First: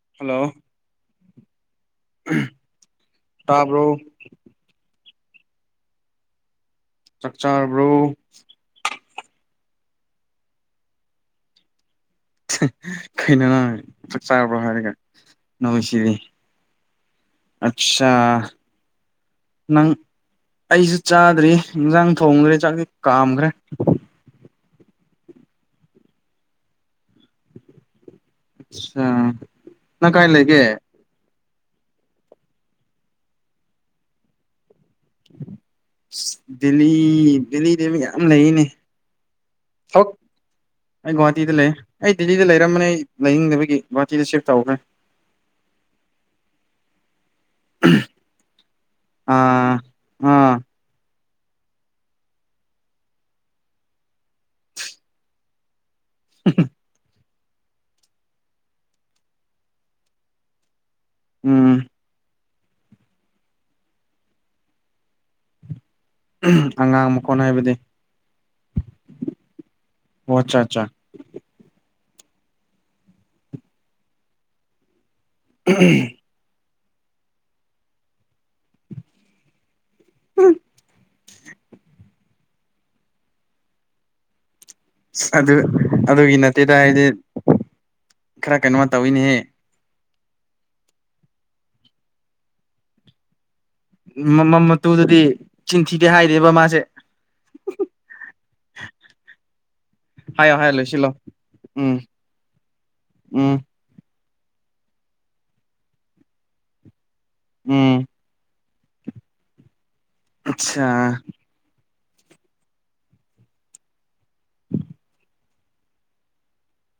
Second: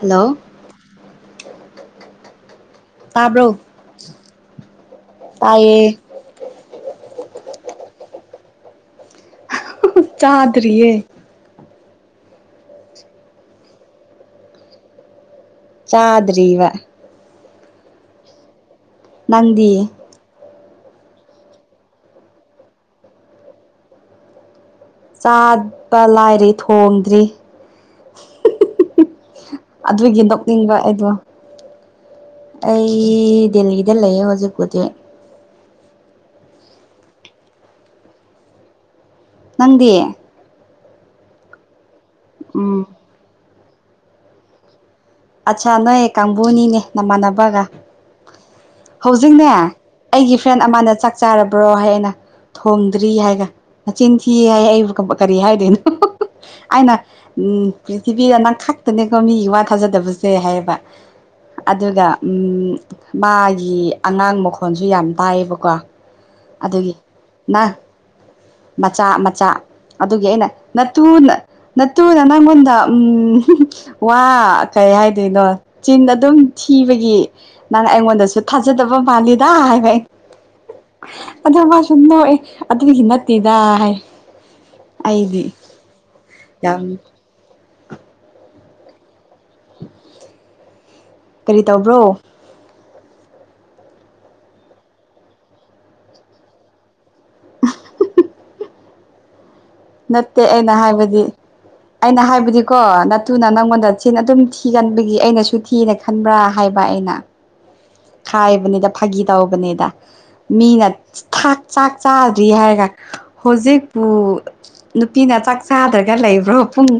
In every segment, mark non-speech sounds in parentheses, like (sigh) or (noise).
hello ꯎ ꯇꯥꯕ꯭ꯔꯣ ꯇꯌꯦ ꯆꯥꯛ ꯆꯥꯔꯕ꯭ꯔꯣ (unintelligible) ꯆꯥꯗꯔꯤꯌꯦ ꯈꯩꯅꯅ ꯆꯥꯛ ꯆꯥꯕ꯭ꯔꯣ ꯍꯥꯏꯔꯒ ꯆꯥꯗꯔꯤꯕ ꯑꯆꯥ ꯅꯪꯗꯤ ꯑꯩꯁꯨ ꯆꯥꯗ꯭ꯔꯤ ꯏꯟꯁꯥꯡ ꯊꯣꯡꯈ꯭ꯔꯦ ꯆꯥꯛꯁꯤ ꯀꯥꯝꯈ꯭ꯔꯦ ꯆꯥꯕ ꯂꯥꯏꯔꯤ ꯊꯣꯡꯗ꯭ꯔꯤ ꯑꯠꯆꯥ ꯅꯪ ꯀꯥꯏ ꯂꯩꯒꯦ ꯑꯗꯨꯒꯤꯗꯣꯛꯅꯤꯡꯕ ꯑꯩꯗꯣ ꯑꯩ ꯗꯦꯍꯤꯗ ꯂꯩꯌꯦ ꯍꯧꯖꯤꯛꯄꯨꯗꯤꯛ ꯗꯦꯜꯂꯤ ꯗꯦꯜꯂꯤꯗ ꯌꯥꯝꯌꯥꯝ ꯂꯩꯅꯦ ꯅꯪꯗꯤ ꯑꯩ ꯒꯧꯍꯥꯇꯤꯗ ꯂꯩ ꯑꯩ ꯦꯜꯂꯤꯗ ꯂꯩꯔꯝꯕꯅꯦ ꯎꯝ ꯑꯩ ꯂꯩꯅꯤꯡꯗꯕꯒꯤ ꯒꯨꯧꯍꯥꯇꯤꯗ ꯁꯤꯐ ꯇꯧꯈ꯭ꯔꯦ ꯑꯠꯆꯥꯥ ꯅꯣꯏꯌꯦ ꯀꯥꯡꯕꯨꯅꯤꯅꯦ ꯅꯃꯥꯟꯅꯕ ꯑꯥ ꯑꯥ ꯐ ꯆ ꯆꯥꯔꯕ꯭ꯔꯣ ꯍꯥꯏ ꯑꯩꯅ ꯊꯣꯝꯗ꯭ꯔꯤ ꯍꯥꯏꯒ ꯃꯆꯤꯟ ꯊꯤ ꯍꯥꯏ ꯑꯩꯕꯨ ꯀꯔꯤ ꯍꯥꯏꯗꯣꯏꯅꯣ ꯑꯩꯅ ꯄ꯭ꯔꯤꯊꯤꯕꯤꯗ ꯅꯪ ꯈꯛꯇꯅꯦꯀꯣ ꯃꯤꯒꯤ ꯋꯥ ꯊꯥꯖꯗꯕꯁꯨ ꯁꯦ ꯍꯥꯏꯌꯦꯕ ꯎꯝ ꯑꯗꯨꯒ ꯎ ꯃꯥꯒꯤ ꯑꯉꯥꯡ ꯃꯈꯣꯟꯁꯨ ꯌꯥꯝ ꯇꯥꯏꯌꯦꯕꯀꯣ ꯑꯗꯨꯒꯤ ꯑꯉꯥꯡ ꯃꯈꯣꯟ ꯍꯥꯏꯕꯗꯤ ꯅ ꯃꯆꯥ ꯃꯆꯥ ꯑꯗꯨꯒꯤ ꯑꯣ ꯑꯩꯅ ꯑꯠꯆꯥ ꯑꯠꯆꯥ ꯅꯨ ꯇꯨꯅ ꯅꯪꯉꯣꯟꯗ ꯎꯝ ꯋꯥ ꯀꯩ ꯍꯥꯏꯗꯣꯏꯅꯣ ꯆꯤꯟ ꯑꯗꯨꯝ ꯊꯤꯕꯒꯤ ꯅꯪ ꯑꯩꯉꯣꯟꯗꯁꯨ ꯊꯥꯖꯗꯕ ꯃꯥꯜꯂꯤꯗ ꯍꯥꯏꯕ ꯑꯗꯣ ꯃꯥꯁꯨ ꯅꯣꯏ ꯑꯗꯨꯗꯤ ꯍꯅꯛꯇꯗ ꯍꯥꯏ ꯑꯩꯗꯤ ꯑꯗꯨ ꯑꯗꯨꯒꯤ ꯅꯠꯇꯦꯗ ꯌꯥꯝ ꯍꯥꯏꯗꯤ ꯈꯔ ꯀꯩꯅꯣ ꯇꯧꯋꯤꯅꯦꯍꯦ ꯀꯔꯤ ꯇꯧꯕ꯭ꯔꯣ ꯃꯃꯝ ꯃꯇꯨꯗꯗꯤ ꯆꯤꯟꯊꯤꯗꯦ ꯍꯥꯏꯔꯦꯕ ꯃꯥꯁꯦ (unintelligible) ꯅꯠꯇꯦ ꯍꯥꯏꯌꯣ ꯍꯥꯏꯌꯣ ꯑꯩꯅ ꯂꯣꯏꯁꯤꯜꯂꯣ ꯍꯥꯏꯕꯗꯤ ꯎꯝ ꯑꯩꯅ ꯍꯥꯏꯕꯗꯤꯀꯣ ꯅꯠꯇꯨꯅ ꯎꯝ ꯅꯪꯉꯣꯟꯗ ꯆꯤꯟꯅ ꯑꯗꯨꯝ ꯊꯤꯒꯟꯕꯒꯤ ꯑꯩꯅꯁꯨ ꯊꯤꯅ ꯈꯟꯕ꯭ꯔꯥ ꯍꯥꯏꯕ ꯑꯩꯅ ꯎꯝ ꯍꯥꯏꯥꯏꯕꯅꯤꯗ ꯐꯥꯒꯤ ꯇꯧꯕꯅꯤꯗ ꯃꯤꯅ ꯑꯠꯆꯥ ꯊꯥꯛ ꯆꯥꯛ ꯆꯥꯗ꯭ꯔꯤ ꯍꯥꯏꯔꯒ ꯍꯧꯖꯤꯛꯄꯨ ꯅꯨꯄꯤꯅ ꯆꯥꯛ ꯆꯥꯗ꯭ꯔꯒ ꯂꯩꯕ꯭ꯔꯣ ꯄꯨꯡ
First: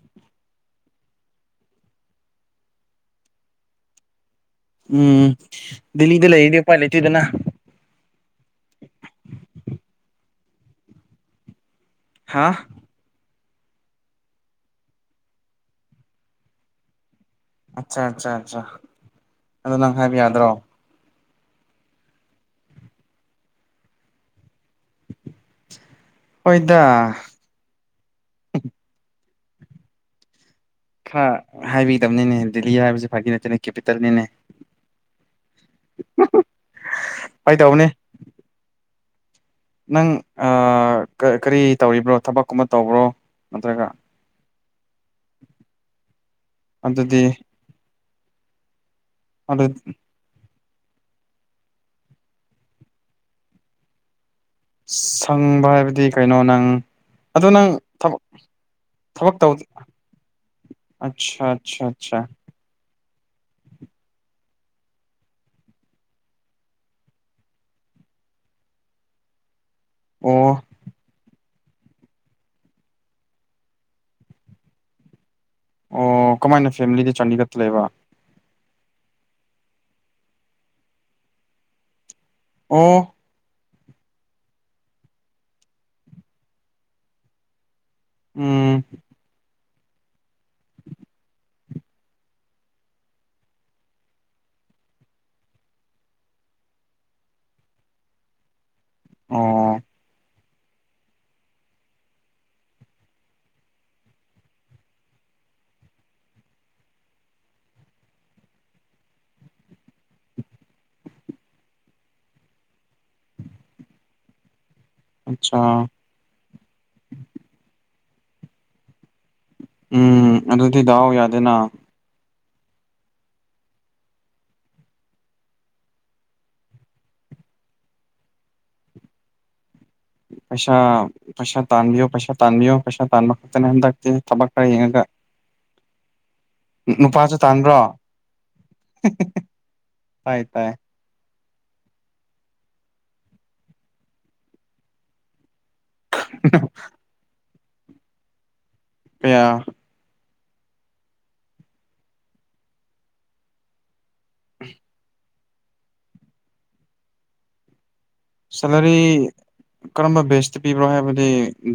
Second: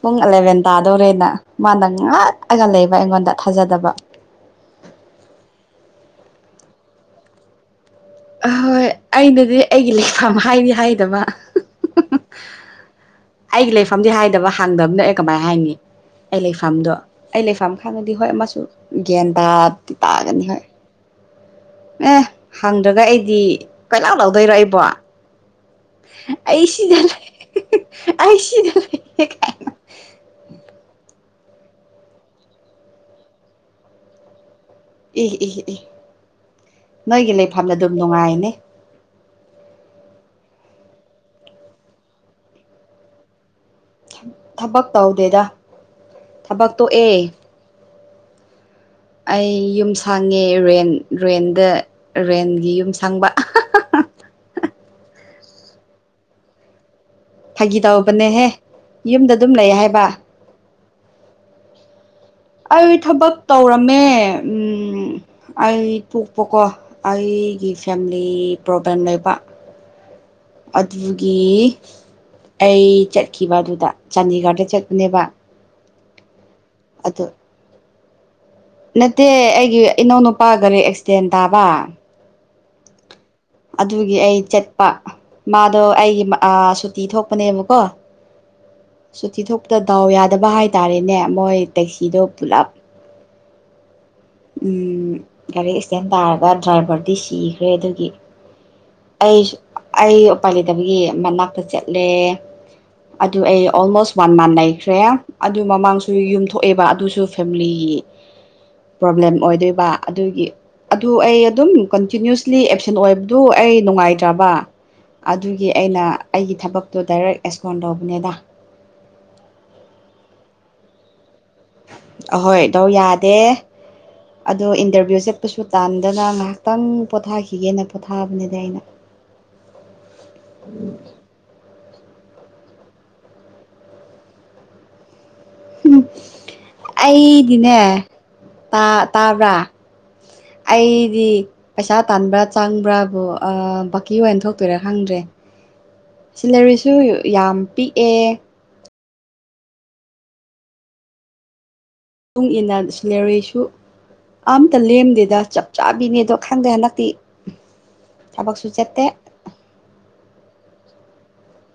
ꯄꯨꯡ ꯑꯦꯂꯚꯦꯟ ꯇꯥꯗꯧꯔꯦꯅ ꯃꯥꯅ ꯉꯥꯛꯂꯒ ꯂꯩꯕ ꯑꯩꯉꯣꯟꯗ ꯊꯥꯖꯗꯕ ꯎꯝ ꯗꯦꯜꯂꯤꯗ ꯂꯩꯔꯤꯗꯤ ꯎꯄꯥꯏ ꯂꯩꯇꯦꯗꯅ ꯑꯍꯣꯏ ꯑꯩꯅꯗꯤ ꯑꯩꯒꯤ ꯂꯩꯐꯝ ꯍꯥꯏꯗꯤ ꯍꯥꯏꯗꯕ ꯍꯥꯥ ꯑꯩꯒꯤ ꯂꯩꯐꯝꯗꯤ ꯍꯥꯏꯗꯕ ꯍꯥꯡꯗꯕꯅꯣ ꯑꯦ ꯀꯃꯥꯏꯅ ꯍꯥꯏꯅꯤꯤ ꯑꯩ ꯂꯩꯐꯝꯗꯣ ꯑꯩ ꯂꯩꯐꯝ ꯑꯠꯆꯥ ꯈꯥꯡꯗꯗꯤ ꯑꯠꯆꯥ ꯍꯣꯏ ꯑꯃꯁꯨ ꯑꯠꯆꯥ ꯒ꯭ꯌꯥꯟ ꯑꯗꯣ ꯇꯥꯗꯤ ꯅꯪ ꯍꯥꯏꯕ ꯇꯥꯒꯅꯤ ꯌꯥꯗ꯭ꯔꯣ ꯍꯣꯏ ꯑꯦ ꯍꯪꯗ꯭ꯔꯒ ꯑꯩꯗꯤ ꯀꯩꯂꯥꯎ ꯂꯧꯗꯣꯏꯔꯣꯏꯕ ꯑꯩ ꯍꯣꯏꯗ ꯁꯤꯗ ꯂꯩ ꯑꯩ ꯁꯤꯗ ꯂꯩ (unintelligible) ꯍꯥꯏꯕꯤꯗꯕꯅꯤꯅꯦ ꯗꯦꯜꯂꯤ ꯍꯥꯏꯕꯁꯤꯦ ꯐꯗꯤ ꯅꯠꯇꯦꯅꯦ ꯀꯦꯄꯤꯇꯦꯜꯅꯤꯅꯦ ꯏ ꯏ ꯏ ꯅꯣꯏꯒꯤ ꯐꯥꯒꯤ ꯂꯩꯐꯝꯗ ꯇꯧꯕꯅꯦ ꯑꯗꯨꯝ ꯅꯨꯡꯉꯥꯏꯅꯦ ꯅꯪ ꯀꯔꯤ ꯇꯧꯔꯤꯕ꯭ꯔꯣ ꯊꯕꯛꯀꯨꯝꯕ ꯇꯧꯕ꯭ꯔꯣ ꯅꯠꯇ꯭ꯔꯒ ꯊꯕꯛ ꯇꯧꯗꯦꯗ ꯊꯕꯛ ꯇꯣꯛꯑꯦ ꯑꯗꯨꯗꯤ ꯑꯩ ꯑꯗꯨ ꯌꯨꯝ ꯁꯥꯡꯉꯦ ꯔꯦꯟ ꯔꯦꯟꯗ ꯔꯦꯟꯒꯤ ꯌꯨꯝ ꯁꯪꯕ ꯁꯪꯕ ꯍꯥꯏꯕꯗꯤ ꯀꯩꯅꯣ ꯅꯪ ꯑꯗꯨ ꯅꯪ ꯐꯥꯒꯤ ꯊꯕꯛ ꯇꯧꯕꯅꯦꯍꯦ ꯌꯨꯝꯗ ꯊꯕꯛ ꯑꯗꯨꯝ ꯇꯧꯗ ꯂꯩ ꯍꯥꯏꯕ ꯑꯆꯥ ꯑꯆꯥꯆꯥ ꯑꯆꯥ ꯑꯩ ꯊꯕꯛ ꯇꯧꯔꯝꯃꯦ ꯑꯩ ꯄꯣꯛꯄꯀꯣ ꯑꯩꯒꯤ ꯐꯦꯃꯤꯂꯤ ꯄ꯭ꯔꯣꯕ꯭ꯂꯦꯝ ꯂꯩꯕ ꯑꯣ ꯑꯗꯨꯒꯤ ꯑꯩ ꯆꯠꯈꯤꯕ ꯑꯗꯨꯗ ꯆꯥꯟꯗꯤꯒꯔꯗ ꯆꯠꯄꯅꯦꯕ ꯑꯣ ꯀꯃꯥꯏꯅ ꯐꯦꯃꯤꯂꯤꯗ ꯑꯗꯨ ꯆꯥꯟꯗꯤꯒꯔꯗꯥ ꯂꯩꯕ ꯅꯠꯇꯦ ꯑꯩꯒꯤ ꯏꯅꯧꯅꯨꯄꯥ ꯒꯥꯔꯤ ꯑꯦꯛꯁꯤꯗꯦꯟ ꯇꯥꯕ ꯑꯣ ꯑꯗꯨꯒꯤ ꯑꯩ ꯆꯠꯄ ꯃꯥꯗꯣ ꯑꯩꯒꯤ ꯁꯨꯇꯤ ꯊꯣꯛꯄꯅꯦꯕꯀꯣ ꯎꯝ ꯇ ꯗꯥꯎ ꯌꯥꯗꯕ ꯍꯥꯏꯇꯥꯥꯔꯦꯅꯦ ꯃꯣꯏ ꯇꯦꯛꯁꯤꯗꯣ ꯄꯨꯂꯞ ꯎꯝ ꯒꯥꯔꯤ ꯑꯦꯛꯁꯤꯗꯦꯟ ꯇꯥꯔꯒ ꯗ꯭ꯔꯥꯏꯚꯔꯗꯤ ꯁꯤꯈ꯭ꯔꯦ ꯑꯗꯨꯒꯤ ꯑꯩ ꯑꯣ ꯑꯩ ꯎꯄꯥꯏ ꯂꯩꯇꯕꯒꯤ ꯃꯅꯥꯛꯇ ꯆꯠꯂꯦ ꯑꯗꯨ ꯑꯩ ꯑꯣꯜꯃꯣꯁ ꯋꯥꯟ ꯃꯥꯟ ꯂꯩꯈ꯭ꯔꯦ ꯑꯗꯨ ꯃꯃꯥꯡꯁꯨ ꯌꯨꯝꯊ ꯊꯣꯛꯑꯦꯕ ꯑꯗꯨꯁꯨ ꯐꯦꯃꯤꯂꯤ ꯒꯤ ꯄ꯭ꯔꯣꯕ꯭ꯂꯦꯝ ꯑꯣꯏꯗꯣꯏꯕ ꯑꯗꯨꯒꯤ ꯑꯗꯨ ꯑꯩ ꯑꯗꯨꯝ ꯀꯟꯇꯤꯅꯌꯨꯁꯂꯤ ꯑꯦꯞꯁꯦꯟ ꯑꯣꯏꯕ ꯑꯗꯨ ꯑꯩ ꯅꯨꯡꯉꯥꯏꯇ꯭ꯔꯕ ꯑꯠꯆꯥ ꯑꯗꯨꯒꯤ ꯑꯩꯅ ꯑꯩꯒꯤ ꯊꯕꯛꯇꯣ ꯗꯥꯏꯔꯦꯛ ꯑꯦꯁꯀꯣꯟ ꯇꯧꯕ ꯅꯦꯗꯥ ꯎꯝ ꯑꯗꯨꯗꯤ ꯗꯥꯎ ꯌꯥꯗꯦꯅ ꯑꯍꯣꯏ ꯗꯥꯎꯌꯥꯗꯦ ꯑꯗꯣ ꯏꯟꯇꯔꯚꯤꯌꯨ ꯆꯠꯄꯁꯨ ꯇꯥꯟꯗꯅ ꯉꯥꯏꯍꯥꯛꯇꯪ ꯄꯣꯊꯥꯈꯤꯒꯦꯅ ꯄꯣꯊꯥꯕꯅꯤꯗ ꯑꯩꯅ (inaudible) ꯄꯩꯁꯥ ꯄꯩꯁꯥ ꯇꯥꯟꯕꯤꯌꯣ ꯄꯩꯁꯥ ꯇꯥꯟꯕꯤꯌꯣ ꯄꯩꯁꯥ ꯇꯥꯟꯕ ꯈꯛꯇꯅꯦ ꯍꯟꯗꯛꯇꯤ ꯊꯕꯛ ꯈꯔ ꯌꯦꯡꯉꯒ ꯅꯨꯄꯥꯁꯨ ꯇꯥꯟꯕ꯭ꯔꯣ ꯑꯩꯗꯤꯅꯦ ꯇꯥ ꯇꯥꯕ꯭ꯔꯥ ꯇꯥꯏ ꯇꯥꯏ ꯑꯩꯗꯤ ꯄꯩꯁꯥ ꯇꯥꯟꯕ꯭ꯔꯥ ꯆꯪꯕ꯭ꯔꯥꯕꯨ ꯕꯀꯤ ꯑꯣꯏꯅ ꯊꯣꯛꯇꯣꯏꯔꯥ ꯈꯪꯗ꯭ꯔꯦ ꯁꯤꯂꯔꯤꯁꯨ ꯌꯥꯝ ꯄꯤꯛꯑꯦ ꯀꯌꯥ ꯃꯇꯨꯡ ꯏꯟꯅ ꯁꯤꯜꯂꯔꯤꯁꯨ ꯑꯝꯇ ꯂꯦꯝꯗꯦꯗ ꯆꯞ ꯆꯥꯕꯤꯅꯦꯗꯣ ꯈꯪꯗꯦ ꯍꯟꯗꯛꯇꯤ ꯊꯕꯛꯁꯨ ꯁꯦꯂꯔꯤ ꯆꯠꯇꯦ ꯀꯔꯝꯕ ꯕꯦꯁꯇ ꯄꯤꯕ꯭ꯔꯣ ꯍꯥꯏꯕꯗꯤ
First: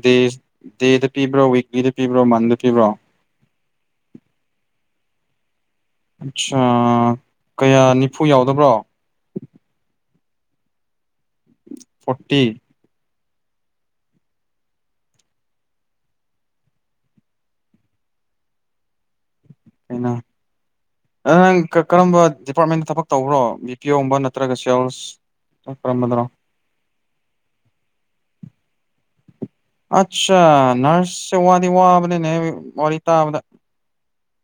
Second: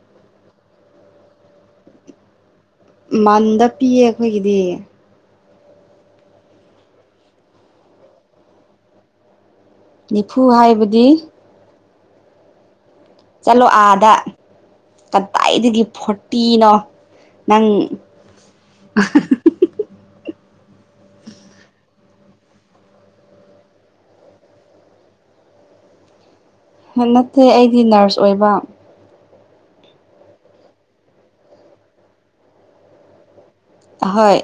ꯗꯦꯁ ꯗꯦ ꯄꯤꯕ꯭ꯔꯣ ꯋꯤꯛꯂꯤꯗꯥ ꯄꯤꯕ꯭ꯔꯣ ꯄꯤꯕ꯭ꯔꯣ ꯃꯟꯗ ꯄꯤꯌꯦ ꯑꯩꯈꯣꯏꯒꯤꯗꯤ ꯑꯠꯆꯥ ꯀꯌꯥ ꯅꯤꯐꯨ ꯌꯥꯎꯗꯕ꯭ꯔꯣ ꯅꯤꯐꯨ ꯍꯥꯏꯕꯗꯤ ꯐꯣꯔꯇꯤ ꯆꯠꯂꯣ ꯑꯥꯗ ꯀꯗꯥꯏꯗꯒꯤ ꯐꯣꯔꯇꯤꯅꯣ ꯅꯪ ꯀꯩꯅ ꯅꯪ ꯀꯔꯝꯕ ꯗꯤꯄꯥꯔꯠꯃꯦꯟꯗ ꯊꯕꯛ ꯇꯧꯕ꯭ꯔꯣ ꯕꯤ ꯄꯤ ꯑꯣꯒꯨꯝꯕ ꯅꯠꯇ꯭ꯔꯒ ꯁꯦꯜꯁ ꯀꯥꯔꯝꯕꯗꯅꯣ ꯅꯠꯇꯦ ꯑꯩꯗꯤ ꯅꯔꯁ ꯑꯣꯏꯕ ꯑꯆꯥ ꯅꯔꯁꯁꯦ ꯋꯥꯗꯤ ꯋꯕꯥ ꯅꯤꯅꯦ ꯋꯥꯔꯤ ꯇꯥꯕꯗꯥ ꯑꯍꯣꯏ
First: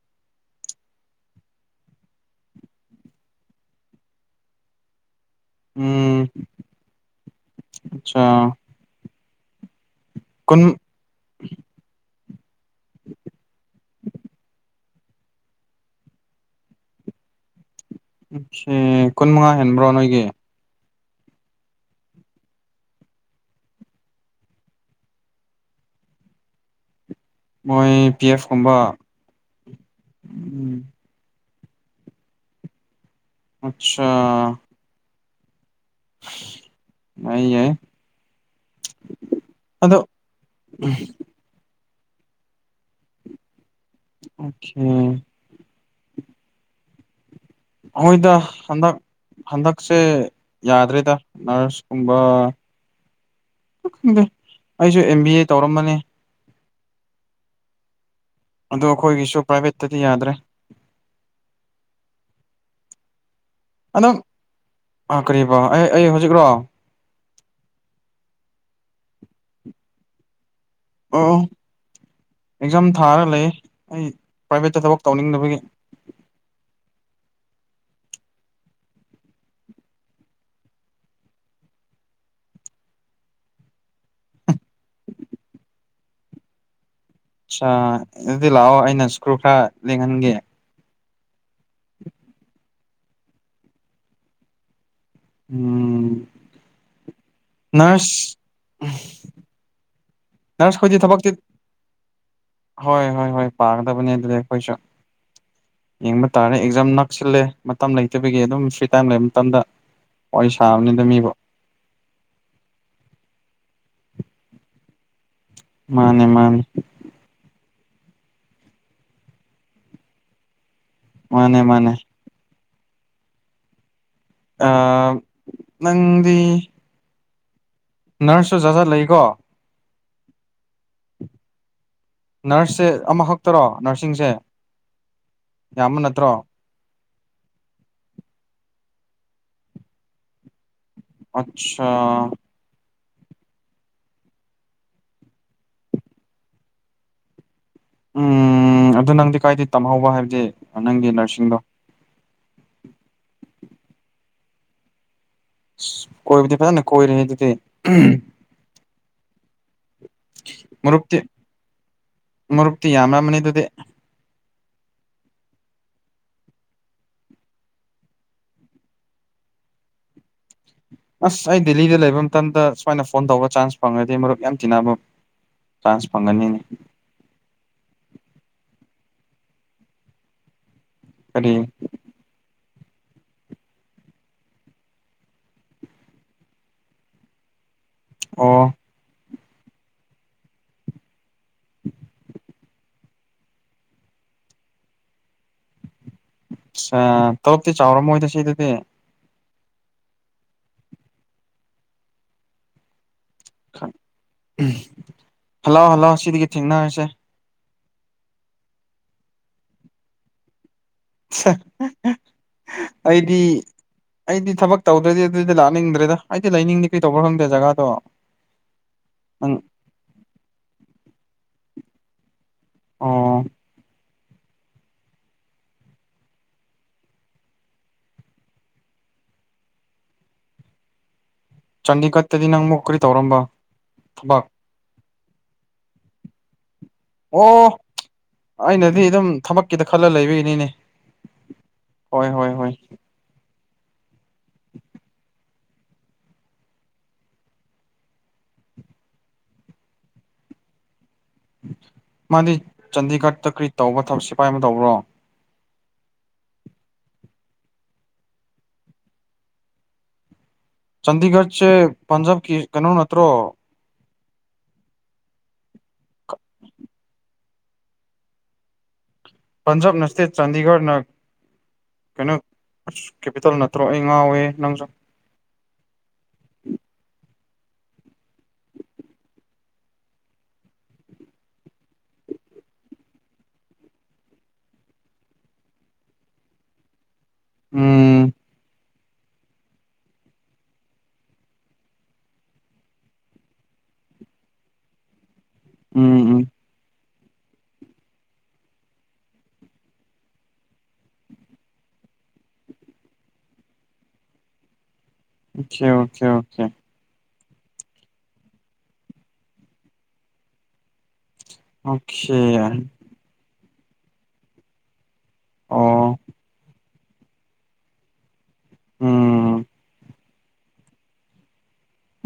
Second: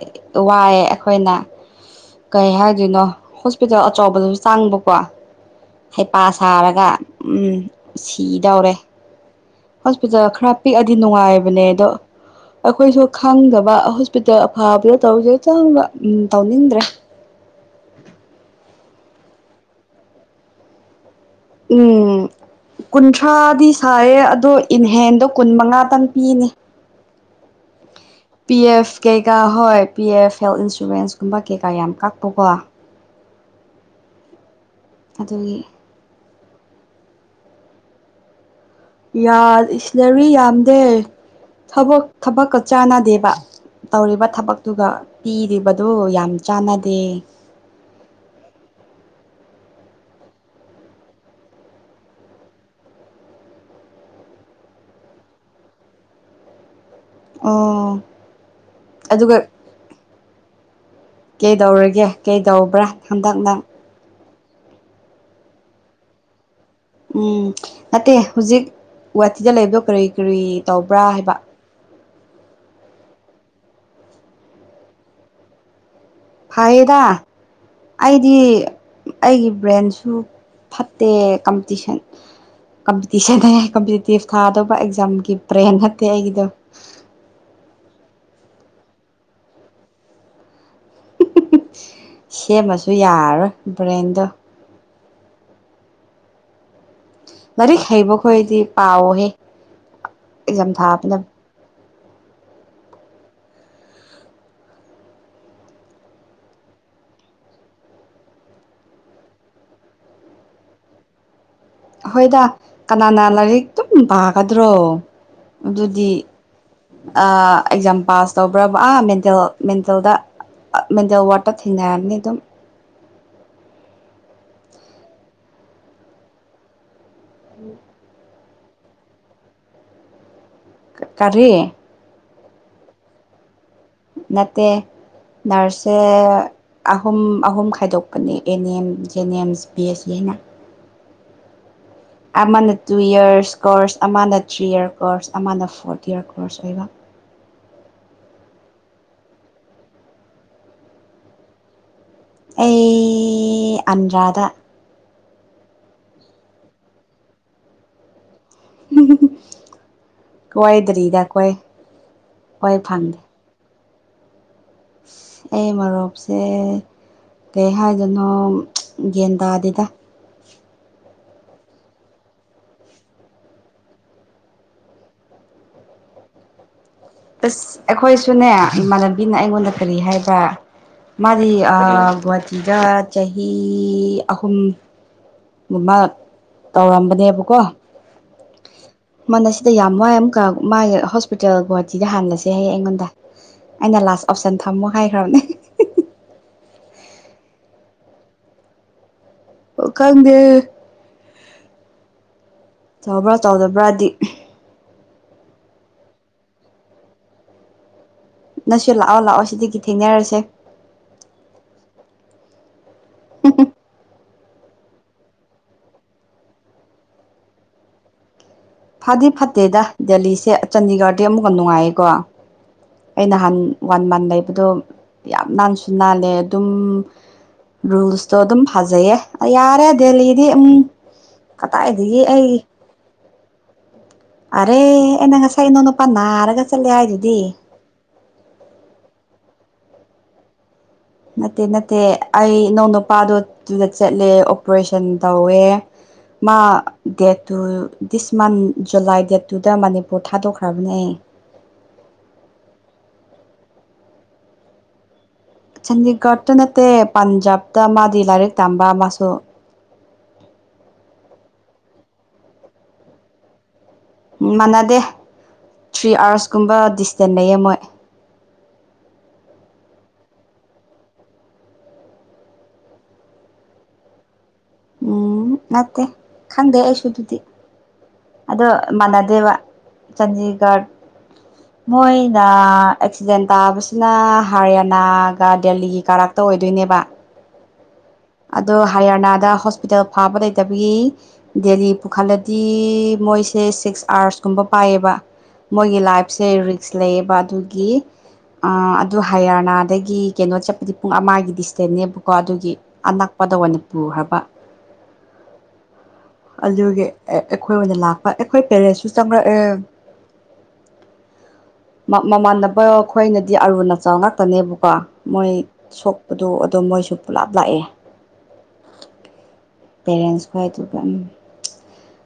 ꯋꯥꯏꯑꯦ ꯑꯩꯈꯣꯏꯅ ꯀꯩꯍꯥꯏꯗꯣꯏꯅꯣ ꯍꯣꯁꯄꯤꯇꯥꯜ ꯑꯆꯧꯕꯗꯁꯨ ꯆꯪꯡꯕꯀꯣ ꯍꯩꯄꯥ ꯎꯝ ꯁꯥꯔꯒ ꯑꯠꯆꯥ ꯁꯤꯗꯧꯔꯦ ꯍꯣꯁꯄꯤꯇꯥꯜ ꯈꯔ ꯀꯨꯟ ꯄꯤꯛꯑꯗꯤ ꯅꯨꯡꯉꯥꯏꯕꯅꯦ ꯑꯗꯣ ꯑꯩꯈꯣꯏꯁꯨ ꯈꯪꯗꯕ ꯗ ꯑꯐꯥꯕꯗ ꯇꯧꯔꯤꯁꯦ ꯆꯥꯡꯅ ꯎ ꯇꯧꯅꯤꯡꯗ꯭ꯔꯦ ꯎ ꯁꯤ ꯀꯨꯟꯃꯉꯥ ꯍꯦꯟꯕ꯭ꯔꯣ ꯅꯣꯏꯒꯤ ꯎꯝ ꯀꯨꯟꯊ꯭ꯔꯥꯗꯤ ꯁꯥꯏꯌꯦ ꯑꯗꯣ ꯏꯟꯍꯦꯟꯗꯣ ꯀꯨꯟ ꯃꯉꯥꯇꯪ ꯄꯤꯅꯦ ꯄꯤ ꯑꯦꯐ ꯀꯩꯀꯥ ꯍꯣꯏ ꯄꯤ ꯑꯦꯐ ꯍꯦꯜ ꯎꯝ ꯏꯟꯁꯨꯔꯦꯟꯁ ꯀꯨꯝꯕ ꯀꯩꯀꯥ ꯌꯥꯝ ꯀꯥꯞꯄꯨꯀꯣ ꯑꯆꯥ ꯑꯗꯨꯒꯤ ꯑ ꯌꯥ ꯏꯁꯂꯔꯤ ꯌꯥꯝꯗꯦ ꯊ ꯊꯕꯛꯀ ꯆꯥꯟꯅꯗꯦꯕ ꯇꯧꯔꯤꯕ ꯑꯣꯀꯦ ꯊꯕꯛꯇꯨꯒ ꯄꯤꯔꯤꯕꯗꯨ ꯌꯥꯝ ꯆꯥꯟꯅꯗꯦ ꯍꯣꯏꯗ ꯍꯗ ꯍꯟꯗꯛꯁꯦ ꯌꯥꯗ꯭ꯔꯦꯗ ꯅꯔꯁꯀꯨꯝꯕ ꯈꯪꯗꯦ ꯑꯩꯁꯨ ꯑꯦꯝ ꯕꯤ ꯑꯦ ꯇꯧꯔꯝꯕꯅꯤ ꯑꯥ ꯑꯗꯣ ꯑꯗꯨꯒ ꯑꯩꯈꯣꯏꯒꯤꯁꯨ ꯄ꯭ꯔꯥꯏꯚꯦꯠꯇꯗꯤ ꯌꯥꯗ꯭ꯔꯦ ꯀꯩ ꯇꯧꯔꯒꯦ ꯀꯩ ꯇꯧꯕ꯭ꯔꯥ ꯍꯟꯗꯛꯅ ꯑꯗꯨꯝꯥ ꯀꯔꯤꯕꯣ ꯑꯩ ꯑꯩ ꯍꯧꯖꯤꯛꯔꯣ ꯎꯝ ꯅꯠꯇꯦ ꯍꯧꯖꯤꯛ ꯒꯨꯍꯥꯇꯤꯗ ꯂꯩꯕꯣ ꯀꯔꯤ ꯀꯔꯤ ꯇꯧꯕ꯭ꯔꯥ ꯍꯥꯏꯕ ꯑꯣ ꯑꯦꯛꯖꯥꯝ ꯊꯥꯔ ꯂꯩ ꯑꯩ ꯄ꯭ꯔꯥꯏꯚꯦꯠꯇ ꯊꯕꯛ ꯇꯧꯅꯤꯡꯗꯕꯒꯤ ꯐꯍꯤꯗꯥ ꯑꯩꯗꯤ ꯑꯩꯒꯤ ꯕ꯭ꯔꯦꯟꯁꯨ ꯐꯠꯇꯦ ꯀꯝꯄꯤꯇꯤꯁꯟ ꯀꯝꯄꯤꯇꯤꯁꯟ ꯀꯝꯄꯤꯇꯤꯇꯤꯞ ꯊꯥꯗꯧꯕ ꯑꯦꯛꯖꯥꯝꯒꯤ ꯄꯕ꯭ꯔꯦꯟ ꯅꯠꯇꯦ ꯑꯩꯒꯤꯗꯣ ꯑ ꯑꯗꯨꯗꯤ ꯂꯥꯛꯑꯣ ꯑꯩꯅ ꯁꯀ꯭ꯔꯨ ꯈꯔ ꯂꯦꯡꯍꯟꯒꯦ ꯁꯦꯝꯃꯁꯨ ꯌꯥꯔꯣꯏ ꯕ꯭ꯔꯦꯟꯗꯣ ꯎꯝ ꯂꯔꯤꯛ ꯍꯩꯕ ꯅꯔꯁ ꯈꯣꯏꯗꯤ ꯄꯥꯎꯍꯦ ꯑꯦꯛꯖꯥꯝ ꯅꯔꯁꯈꯖꯤ ꯊꯥꯕꯗ ꯊꯕꯛ ꯆ ꯍꯣꯏ ꯍꯣꯏ ꯍꯣꯏ ꯄꯥꯒꯗꯕꯅꯦ ꯑꯗꯨꯗꯤ ꯑꯩꯈꯣꯏꯁꯨ ꯌꯦꯡꯕ ꯇꯥꯔꯦ ꯑꯦꯛꯖꯥꯝ ꯅꯛꯁꯤꯜꯂꯦ ꯃꯇꯝ ꯂꯩꯇꯕꯒꯤ ꯑꯗꯨꯝ ꯐ꯭ꯔꯤ ꯇꯥꯏꯝ ꯂꯩꯕ ꯃꯇꯝꯗ ꯑꯣꯏꯁꯥꯕꯅꯤꯗꯝꯃꯤꯕ ꯍꯣꯏꯗ ꯀꯅꯥꯅ ꯂꯥꯏꯔꯤꯛ ꯑꯗꯨꯝ ꯄꯥꯒꯗ꯭ꯔꯣ ꯑꯗꯨꯗꯤ ꯃꯥꯅꯦ ꯃꯥꯅꯦ ꯑꯦꯛꯖꯥꯝ ꯄꯥꯁ ꯇꯧꯕ꯭ꯔꯕ ꯑꯥ ꯃꯦꯟꯇꯦꯜ ꯃꯦꯟꯇꯦꯜꯗ ꯃꯦꯟꯇꯦꯜ ꯋꯥꯠꯇ ꯃꯥꯅꯦ ꯃꯥꯅꯦ ꯊꯦꯡꯅꯔꯅꯤ ꯑꯗꯨꯝ ꯑ ꯅꯗꯤꯤ ꯎꯝ ꯅꯔꯁꯁꯨ ꯖꯥꯖꯥꯠ ꯂꯩꯀꯣ ꯀꯔꯔꯤ ꯅꯔꯁꯁꯦ ꯑꯃ ꯍꯛ ꯅꯠꯇꯦ ꯅꯔꯁꯦ ꯌꯥꯝꯕ ꯅꯠꯇ꯭ꯔꯣ ꯑꯍꯨꯝ ꯑꯍꯨꯝ ꯈꯥꯏꯗꯣꯛꯄꯅꯦ N M GNMs B S C ꯍꯥꯏꯅ ꯑ ꯑ ꯃ ꯇꯨ ꯏꯔꯁ ꯀꯣꯔꯁ ꯑꯃꯅ ꯊ꯭ꯔꯤ ꯏꯔ ꯀꯣꯔꯁ ꯑꯃꯅ ꯐꯣꯔꯠ ꯏꯔ ꯀꯣꯔꯁ ꯑꯣꯏꯕ ꯎꯝ ꯑꯗꯨ ꯅꯪꯗꯤ ꯀꯥꯏꯗꯤ ꯇꯝꯍꯧꯕ ꯍꯥꯏꯕꯗꯤ ꯅꯪꯒꯤ ꯅꯔꯁꯤꯡꯗꯣ ꯑꯩ ꯑꯟꯗ꯭ꯔꯥꯗ ꯑꯁ ꯀꯣꯏꯕꯗꯤ ꯐꯅꯦ ꯀꯣꯏꯔꯦꯅꯦꯗꯨꯗꯤ ꯃꯔꯨꯞꯇꯤ ꯀꯣꯏꯗꯔꯤꯗ ꯀꯣꯏ ꯈꯣꯏ ꯃꯔꯨꯞꯇꯤ ꯐꯪꯗꯦ ꯌꯥꯝꯔꯝꯃꯅꯤ ꯑꯗꯨꯗꯤ ꯑꯩ ꯃꯔꯨꯞꯁꯦ ꯀꯩ ꯍꯥꯏꯗꯣꯏꯅꯣ ꯌꯦꯒꯟ ꯇꯥꯗꯦꯗ ꯑꯁ ꯑꯩ ꯗꯦꯜꯂꯤꯗ ꯂꯩꯕ ꯃꯇꯝꯗ ꯁꯨꯃꯥꯏꯅ ꯐꯣꯟ ꯇꯧꯕ ꯆꯥꯟꯁ ꯐꯪꯉꯗꯤ ꯃꯔꯨꯞ ꯌꯥꯝ ꯇꯤꯟꯅꯕ ꯆꯥꯟꯁ ꯐꯪꯒꯅꯤꯅꯦ ꯑꯁ ꯑꯩꯈꯣꯏꯁꯨꯅꯦ ꯏꯃꯥꯟꯅꯕꯤꯅ ꯑꯩꯉꯣꯟꯗ ꯀꯔꯤ ꯍꯥꯏꯕ꯭ꯔꯥ ꯃꯥꯗꯤ ꯀꯔꯤ ꯒꯨꯍꯥꯇꯤꯒ ꯆꯍꯤ ꯑꯍꯨꯝ ꯒꯨꯝꯕ ꯇꯧꯔꯝꯕꯅꯦꯕꯀꯣ ꯑꯣ ꯃꯅ ꯁꯤꯗ ꯌꯥꯝ ꯋꯥꯏ ꯑꯃꯨꯛꯀ ꯃꯥꯒꯤ ꯍꯣꯁꯄꯤꯇꯥꯜ ꯒꯨꯍꯥꯇꯤꯗ ꯍꯜꯂꯁꯦ ꯍꯌꯦꯡ ꯑꯩꯉꯣꯟꯗ ꯑꯩꯅ ꯂꯥꯁ ꯑꯣꯞꯁꯟ ꯊꯝꯃꯣ ꯍꯥꯏꯈ꯭ꯔꯕꯅꯦ ꯇꯣꯂꯣꯞꯇꯤ ꯆꯥꯎꯔꯝꯃꯣꯏꯗ ꯁꯤꯗꯗꯤ ꯈꯪꯗꯦ ꯆꯥꯎꯕ꯭ꯔꯥ ꯆꯥꯎꯗꯕ꯭ꯔꯥꯗꯤ ꯍꯜꯂꯥꯎ ꯍꯜꯂꯥꯎꯑꯣ ꯁꯤꯗꯒꯤ ꯊꯦꯡꯅꯔꯁꯦ ꯅꯁꯨ ꯂꯥꯛꯑꯣ ꯂꯥꯛꯑꯣ ꯁꯤꯗꯒꯤ ꯊꯦꯡꯅꯔꯁꯦ (unintelligible) ꯑꯩꯗꯤ ꯑꯩꯗꯤ ꯊꯕꯛ ꯇꯧꯗ꯭ꯔꯗꯤ ꯑꯗꯨꯗꯤ ꯂꯥꯛꯅꯤꯡꯗ꯭ꯔꯦꯗ ꯑꯩꯗꯤ ꯂꯩꯅꯤꯡꯗꯤ ꯀꯩ ꯇꯧꯕ ꯈꯪꯗꯦ ꯖꯒꯥꯗꯣ ꯐꯗꯤ ꯅꯪ ꯐꯠꯇꯦꯗ ꯗꯦꯜꯂꯤꯁꯦ ꯆꯥꯟꯗꯤꯒꯔꯗꯤ ꯑꯃꯨꯛꯀ ꯅꯨꯡꯉꯥꯏꯌꯦꯀꯣ ꯑꯣ ꯑꯩ ꯅꯍꯥꯟ ꯋꯥꯟ ꯃꯟ ꯂꯩꯕꯗꯣ ꯌꯥꯝ ꯅꯥꯟꯁꯨ ꯅꯥꯜꯂꯦ ꯑꯗꯨꯝ ꯔꯨꯜꯁꯇꯣ ꯑꯗꯨꯝ ꯐꯖꯩꯌꯦ ꯌꯥꯔꯦ ꯗꯦꯜꯂꯤꯗꯤ ꯎꯝ ꯀꯗꯥꯏꯗꯒꯤ ꯆꯅꯤꯒꯠꯇꯗꯤ ꯅꯪ ꯃꯣꯛꯀꯔꯤ ꯇꯧꯔꯝꯕ ꯊꯕꯛ ꯑꯔꯦꯟꯅ ꯉꯁꯥꯏꯅꯣꯅ ꯄꯥꯟꯔꯒ ꯑꯣ ꯑꯩꯅꯗꯤ ꯑꯗꯨꯝ ꯊꯕꯛꯀꯤꯗ ꯈꯜꯂ ꯂꯩꯕꯒꯤꯅꯤꯅꯦ ꯅꯠꯇꯦ ꯅꯠꯇꯦ ꯍꯣꯏ ꯍꯣꯏ ꯍꯣꯏ ꯑꯩꯅꯧ ꯅꯨꯄꯥꯗꯣ ꯑꯗꯨꯨꯗ ꯆꯠꯂꯦ ꯑꯣꯄꯔꯦꯁꯟ ꯇꯧꯋꯦ ꯃꯥ ꯗꯦꯠꯇꯨ ꯗꯤꯁ ꯃꯟ ꯖꯨꯂꯥꯏ ꯗꯦꯠꯇꯨꯗ ꯃꯅꯤꯄꯨꯔ ꯊꯥꯗꯣꯛꯈ꯭ꯔꯕꯅꯦ ꯃꯥꯗꯤ ꯆꯥꯟꯗꯤꯒꯔꯠꯇ ꯀꯔꯤ ꯇꯧꯕ ꯊꯕꯛ ꯁꯤꯐꯥꯏ ꯑꯃ ꯇꯧꯕ꯭ꯔꯣ ꯆꯥꯟꯗꯤꯒꯔꯠꯇ ꯅꯠꯇꯦ ꯄꯟꯖꯥꯕꯇ ꯃꯥꯗꯤ ꯂꯥꯏꯔꯤꯛ ꯇꯝꯕ ꯃꯥꯁꯨ ꯆꯟꯗꯤꯒꯔꯠ ꯁꯦ ꯄꯟꯖꯥꯕ ꯀꯤ ꯀꯩꯅ ꯅꯠꯇ꯭ꯔꯣ ꯎ ꯃꯥꯟꯅꯗꯦ ꯊ꯭ꯔꯤ ꯑꯥꯋꯔꯁꯀꯨꯝꯕ ꯗꯤꯁꯇꯦꯟ ꯂꯩꯌꯦ ꯃꯣꯏ ꯄꯟꯖꯥꯕ ꯅꯁꯇꯩ ꯆꯥꯟꯗꯤꯒꯔ ꯅ ꯀꯩꯅꯣ ꯀꯦꯄꯤꯇꯜ ꯅꯠꯇ꯭ꯔꯣ ꯑꯩ ꯉꯥꯎꯋꯦ ꯅꯪꯁꯨ ꯎꯝ ꯅꯠꯇꯦ ꯈꯪꯗꯦ ꯑꯩꯁꯨꯨꯗꯨꯗꯤ ꯑꯗꯣ ꯃꯅꯥꯗꯦꯕ ꯆꯥꯟꯗꯤꯒꯔ ꯃꯣꯏꯅ ꯑꯦꯛꯁꯤꯗꯦꯟ ꯇꯥꯕꯁꯤꯅ ꯍꯔꯤꯌꯥꯅꯥꯒ ꯗꯦꯜꯂꯤꯒꯤ ꯀꯥꯔꯛꯇ ꯑꯣꯏꯗꯣꯏꯅꯦꯕ ꯎꯝ ꯑꯗꯣ ꯍꯔꯤꯌꯥꯅꯥꯗ ꯍꯣꯁꯄꯤꯇꯥꯜ ꯐꯥꯕ ꯂꯩꯇꯕꯒꯤ ꯗꯦꯜꯂꯤ ꯄꯨꯈꯠꯂꯗꯤ ꯃꯣꯏꯁꯦ ꯁꯤ ꯁꯤꯛꯁ ꯑꯥꯔꯁꯀꯨꯝꯕ ꯄꯥꯏꯌꯦꯕ ꯃꯣꯏꯒꯤ ꯎꯝ ꯎꯝ ꯂꯥꯏꯐꯁꯦ ꯔꯤꯛꯁ ꯂꯩꯌꯦꯕ ꯑꯗꯨꯒꯤ ꯑꯗꯨ ꯍꯌꯥꯔꯅꯥꯗꯒꯤ ꯀꯩꯅꯣ ꯆꯠꯄꯗꯤ ꯄꯨꯡ ꯑꯃꯒꯤ ꯗꯤꯁꯇꯦꯟꯁꯅꯦꯕꯀꯣ ꯑꯗꯨꯒꯤ ꯑꯅꯛꯄꯗ ꯑꯣꯏꯅꯅꯤꯄꯨꯔꯈ꯭ꯔꯕ ꯑꯣꯀꯦ ꯑꯣꯀꯦ ꯑꯣꯀꯦ ꯑꯩꯈꯣꯏ ꯑꯣꯏꯅ ꯂꯥꯛꯄ ꯑꯩꯈꯣꯏ ꯄꯦꯔꯦꯟꯁꯁꯨ ꯆꯪꯪꯂꯛꯑꯦ ꯑꯣꯀꯦ ꯃꯃꯥꯟꯅꯕ ꯑꯩꯈꯣꯏꯅꯗꯤ ꯗꯤ ꯑꯔꯨ ꯑꯆꯥꯎ ꯉꯥꯛꯇꯅꯦꯕꯀꯣ ꯃꯣꯏ ꯑꯣ ꯁꯣꯛꯄꯗꯣ ꯑꯗꯣ ꯃꯣꯏ ꯁꯨ ꯄꯨꯂꯥꯞ ꯂꯥꯛꯑꯦ ꯎꯝ ꯄꯦꯔꯦꯟꯁ ꯈ ꯍꯥꯏꯏꯗꯨꯒ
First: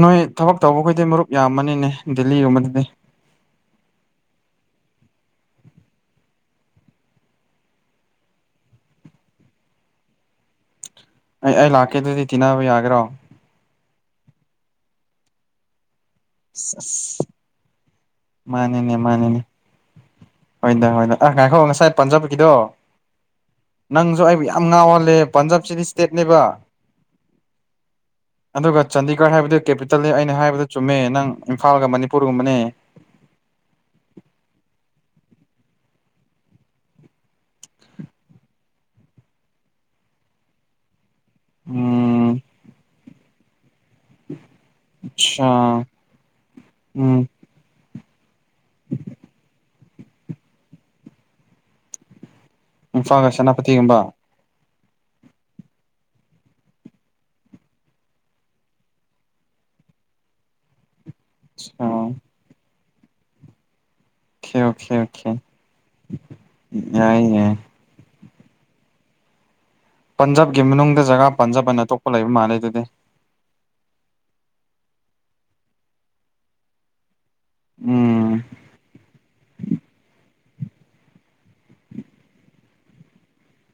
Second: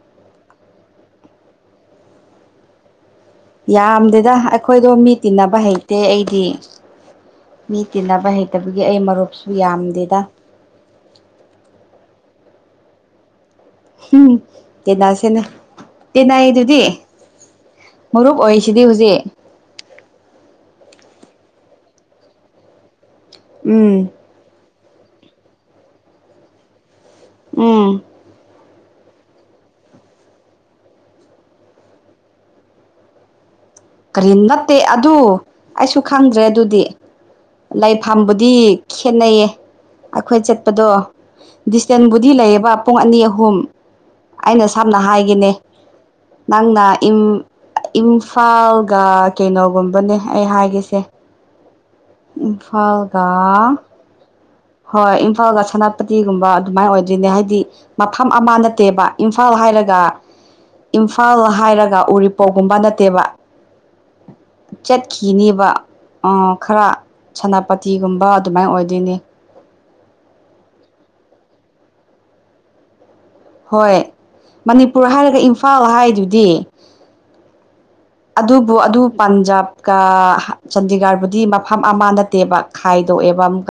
ꯅꯣꯏ ꯊꯕꯛ ꯇꯧꯕꯈꯗꯤ ꯃꯔꯨꯞ ꯌꯥꯝꯃꯅꯤꯅꯦ ꯗꯦꯜꯂꯤꯒꯨꯝꯕꯗꯗꯤ ꯌꯥꯝꯗꯦꯗ ꯑꯩꯈꯣꯏꯗꯣ ꯃꯤ ꯇꯤꯟꯅꯕ ꯍꯩꯇꯦ ꯑꯩꯗꯤ ꯃꯤ ꯇꯤꯟꯅꯕ ꯍꯩꯇꯕꯒꯤ ꯑꯩ ꯃꯔꯨꯞꯁꯨ ꯌꯥꯝꯗꯦꯗ ꯑꯩ ꯑꯩ ꯂꯥꯛꯀꯦ ꯑꯗꯨꯗꯤ ꯇꯤꯟꯅꯕ ꯌꯥꯒꯔꯣ ꯇ ꯅꯁꯦꯅ ꯇꯅ ꯑꯁ ꯑꯗꯨꯗꯤꯤ ꯑꯁ ꯃꯔꯨꯞ ꯑꯣꯏꯁꯤꯗꯤ ꯃꯥꯅꯤꯅꯦ ꯍꯧꯖꯤꯛ ꯃꯥꯅꯤꯅꯦ ꯍꯣꯏꯗ ꯍꯣꯏ ꯑ ꯉꯥꯏꯈꯣ ꯉꯁꯥꯏ ꯄꯥꯟꯖꯕꯒꯤꯗꯣ ꯎꯝ ꯅꯪꯁꯨ ꯑꯩꯕꯨ ꯌꯥꯝ ꯉꯥꯎꯍꯜꯂꯤ ꯂꯦ ꯄꯟꯖꯥꯕꯁꯤꯗꯤ ꯏꯁꯇꯦꯠꯅꯦꯕ ꯎꯝ ꯑꯗꯨꯒ ꯆꯥꯟꯗꯤꯒꯔ ꯍꯥꯏꯕꯗꯨ ꯀꯦꯄꯤꯇꯜꯅꯤ ꯑꯩꯅ ꯍꯥꯏꯕꯗ ꯆꯨꯝꯃꯦ ꯅꯪ ꯏꯝꯐꯥꯜꯒ ꯃꯅꯤꯄꯨꯔꯒꯨꯝꯕꯅꯦ (unintelligible) (inaudible) ꯀꯔꯤ ꯅꯠꯇꯦ ꯑꯗꯨ ꯑꯩꯁꯨ ꯈꯪꯗ꯭ꯔꯦ ꯑꯗꯨꯗꯤ ꯂꯩꯐꯝꯥꯕꯨꯗꯤ ꯈꯦꯠꯅꯩꯌꯦ ꯑꯩꯈꯣꯏ ꯆꯠꯄꯗꯣ ꯗꯤꯁꯇꯦꯟꯕꯨꯗꯤ ꯎꯝ ꯂꯩꯌꯦꯕ ꯄꯨꯡ ꯑꯅꯤ ꯑꯍꯨꯝ ꯑꯩꯅ ꯁꯝꯅ ꯑ ꯍꯥꯏꯈꯤꯅꯦ ꯅꯪꯅ ꯎꯝ ꯏꯝꯐꯥꯜꯒ ꯀꯩꯅꯣꯒꯨꯝꯕꯅꯦ ꯑꯩ ꯍꯥꯏꯒꯁꯦ ꯏ ꯐꯥꯜꯒꯥ ꯏꯝꯐꯥꯜꯒ ꯁꯦꯅꯥꯄꯇꯤꯒꯨꯝꯕ ꯍꯣꯏ ꯏꯝꯐꯥꯜꯒ ꯁꯅꯥꯄꯇꯤꯒꯨꯝꯕ ꯑꯗꯨꯃꯥꯏꯅ ꯑꯣꯏꯗꯣꯏꯅꯦ ꯍꯥꯏꯗꯤ ꯃꯐꯝ ꯑꯃ ꯅꯠꯇꯦꯕ ꯏꯝꯐꯥꯜ ꯍꯥꯏꯔꯒ ꯑꯗꯨꯒꯒ (unintelligible) (inaudible) ꯏꯝꯐꯥꯜ ꯍꯥꯏꯔꯒ ꯑꯣꯀꯦ ꯎꯔꯤꯄꯣꯛꯒꯨꯝꯕ ꯅꯠꯇꯦꯕ ꯑꯣꯀꯦ ꯑꯣꯀꯦ ꯆꯠꯈꯤꯅꯦꯕ ꯈꯔ ꯌꯥꯏ ꯌꯥꯏ ꯁꯅꯥꯄꯇꯤꯒꯨꯝꯕ ꯑꯗꯨꯃꯥꯏ ꯑꯣꯏꯗꯣꯏꯅꯤ ꯄꯟꯖꯥꯕꯒꯤ ꯃꯅꯨꯡꯗ ꯖꯒꯥ ꯄꯟꯖꯕ ꯑꯅ ꯑꯇꯣꯞꯄ ꯂꯩꯕ ꯃꯥꯂꯦ ꯑꯗꯨꯗꯤ ꯍꯣꯏ ꯃꯅꯤꯄꯨꯔ ꯍꯥꯏꯔꯒ ꯏꯝꯐꯥꯜ ꯍꯥꯏꯗꯨꯗꯤ ꯎꯝ ꯑꯗꯨꯕꯨ ꯑꯗꯨ ꯄꯟꯖꯥꯕꯀ ꯆꯥꯟꯗꯤꯒꯔꯕꯨꯗꯤ ꯃꯐꯝ ꯑꯃ ꯅꯠꯇꯦꯕ ꯈꯥꯏꯗꯣꯛꯑꯦꯕ ꯑꯃꯨꯛꯀ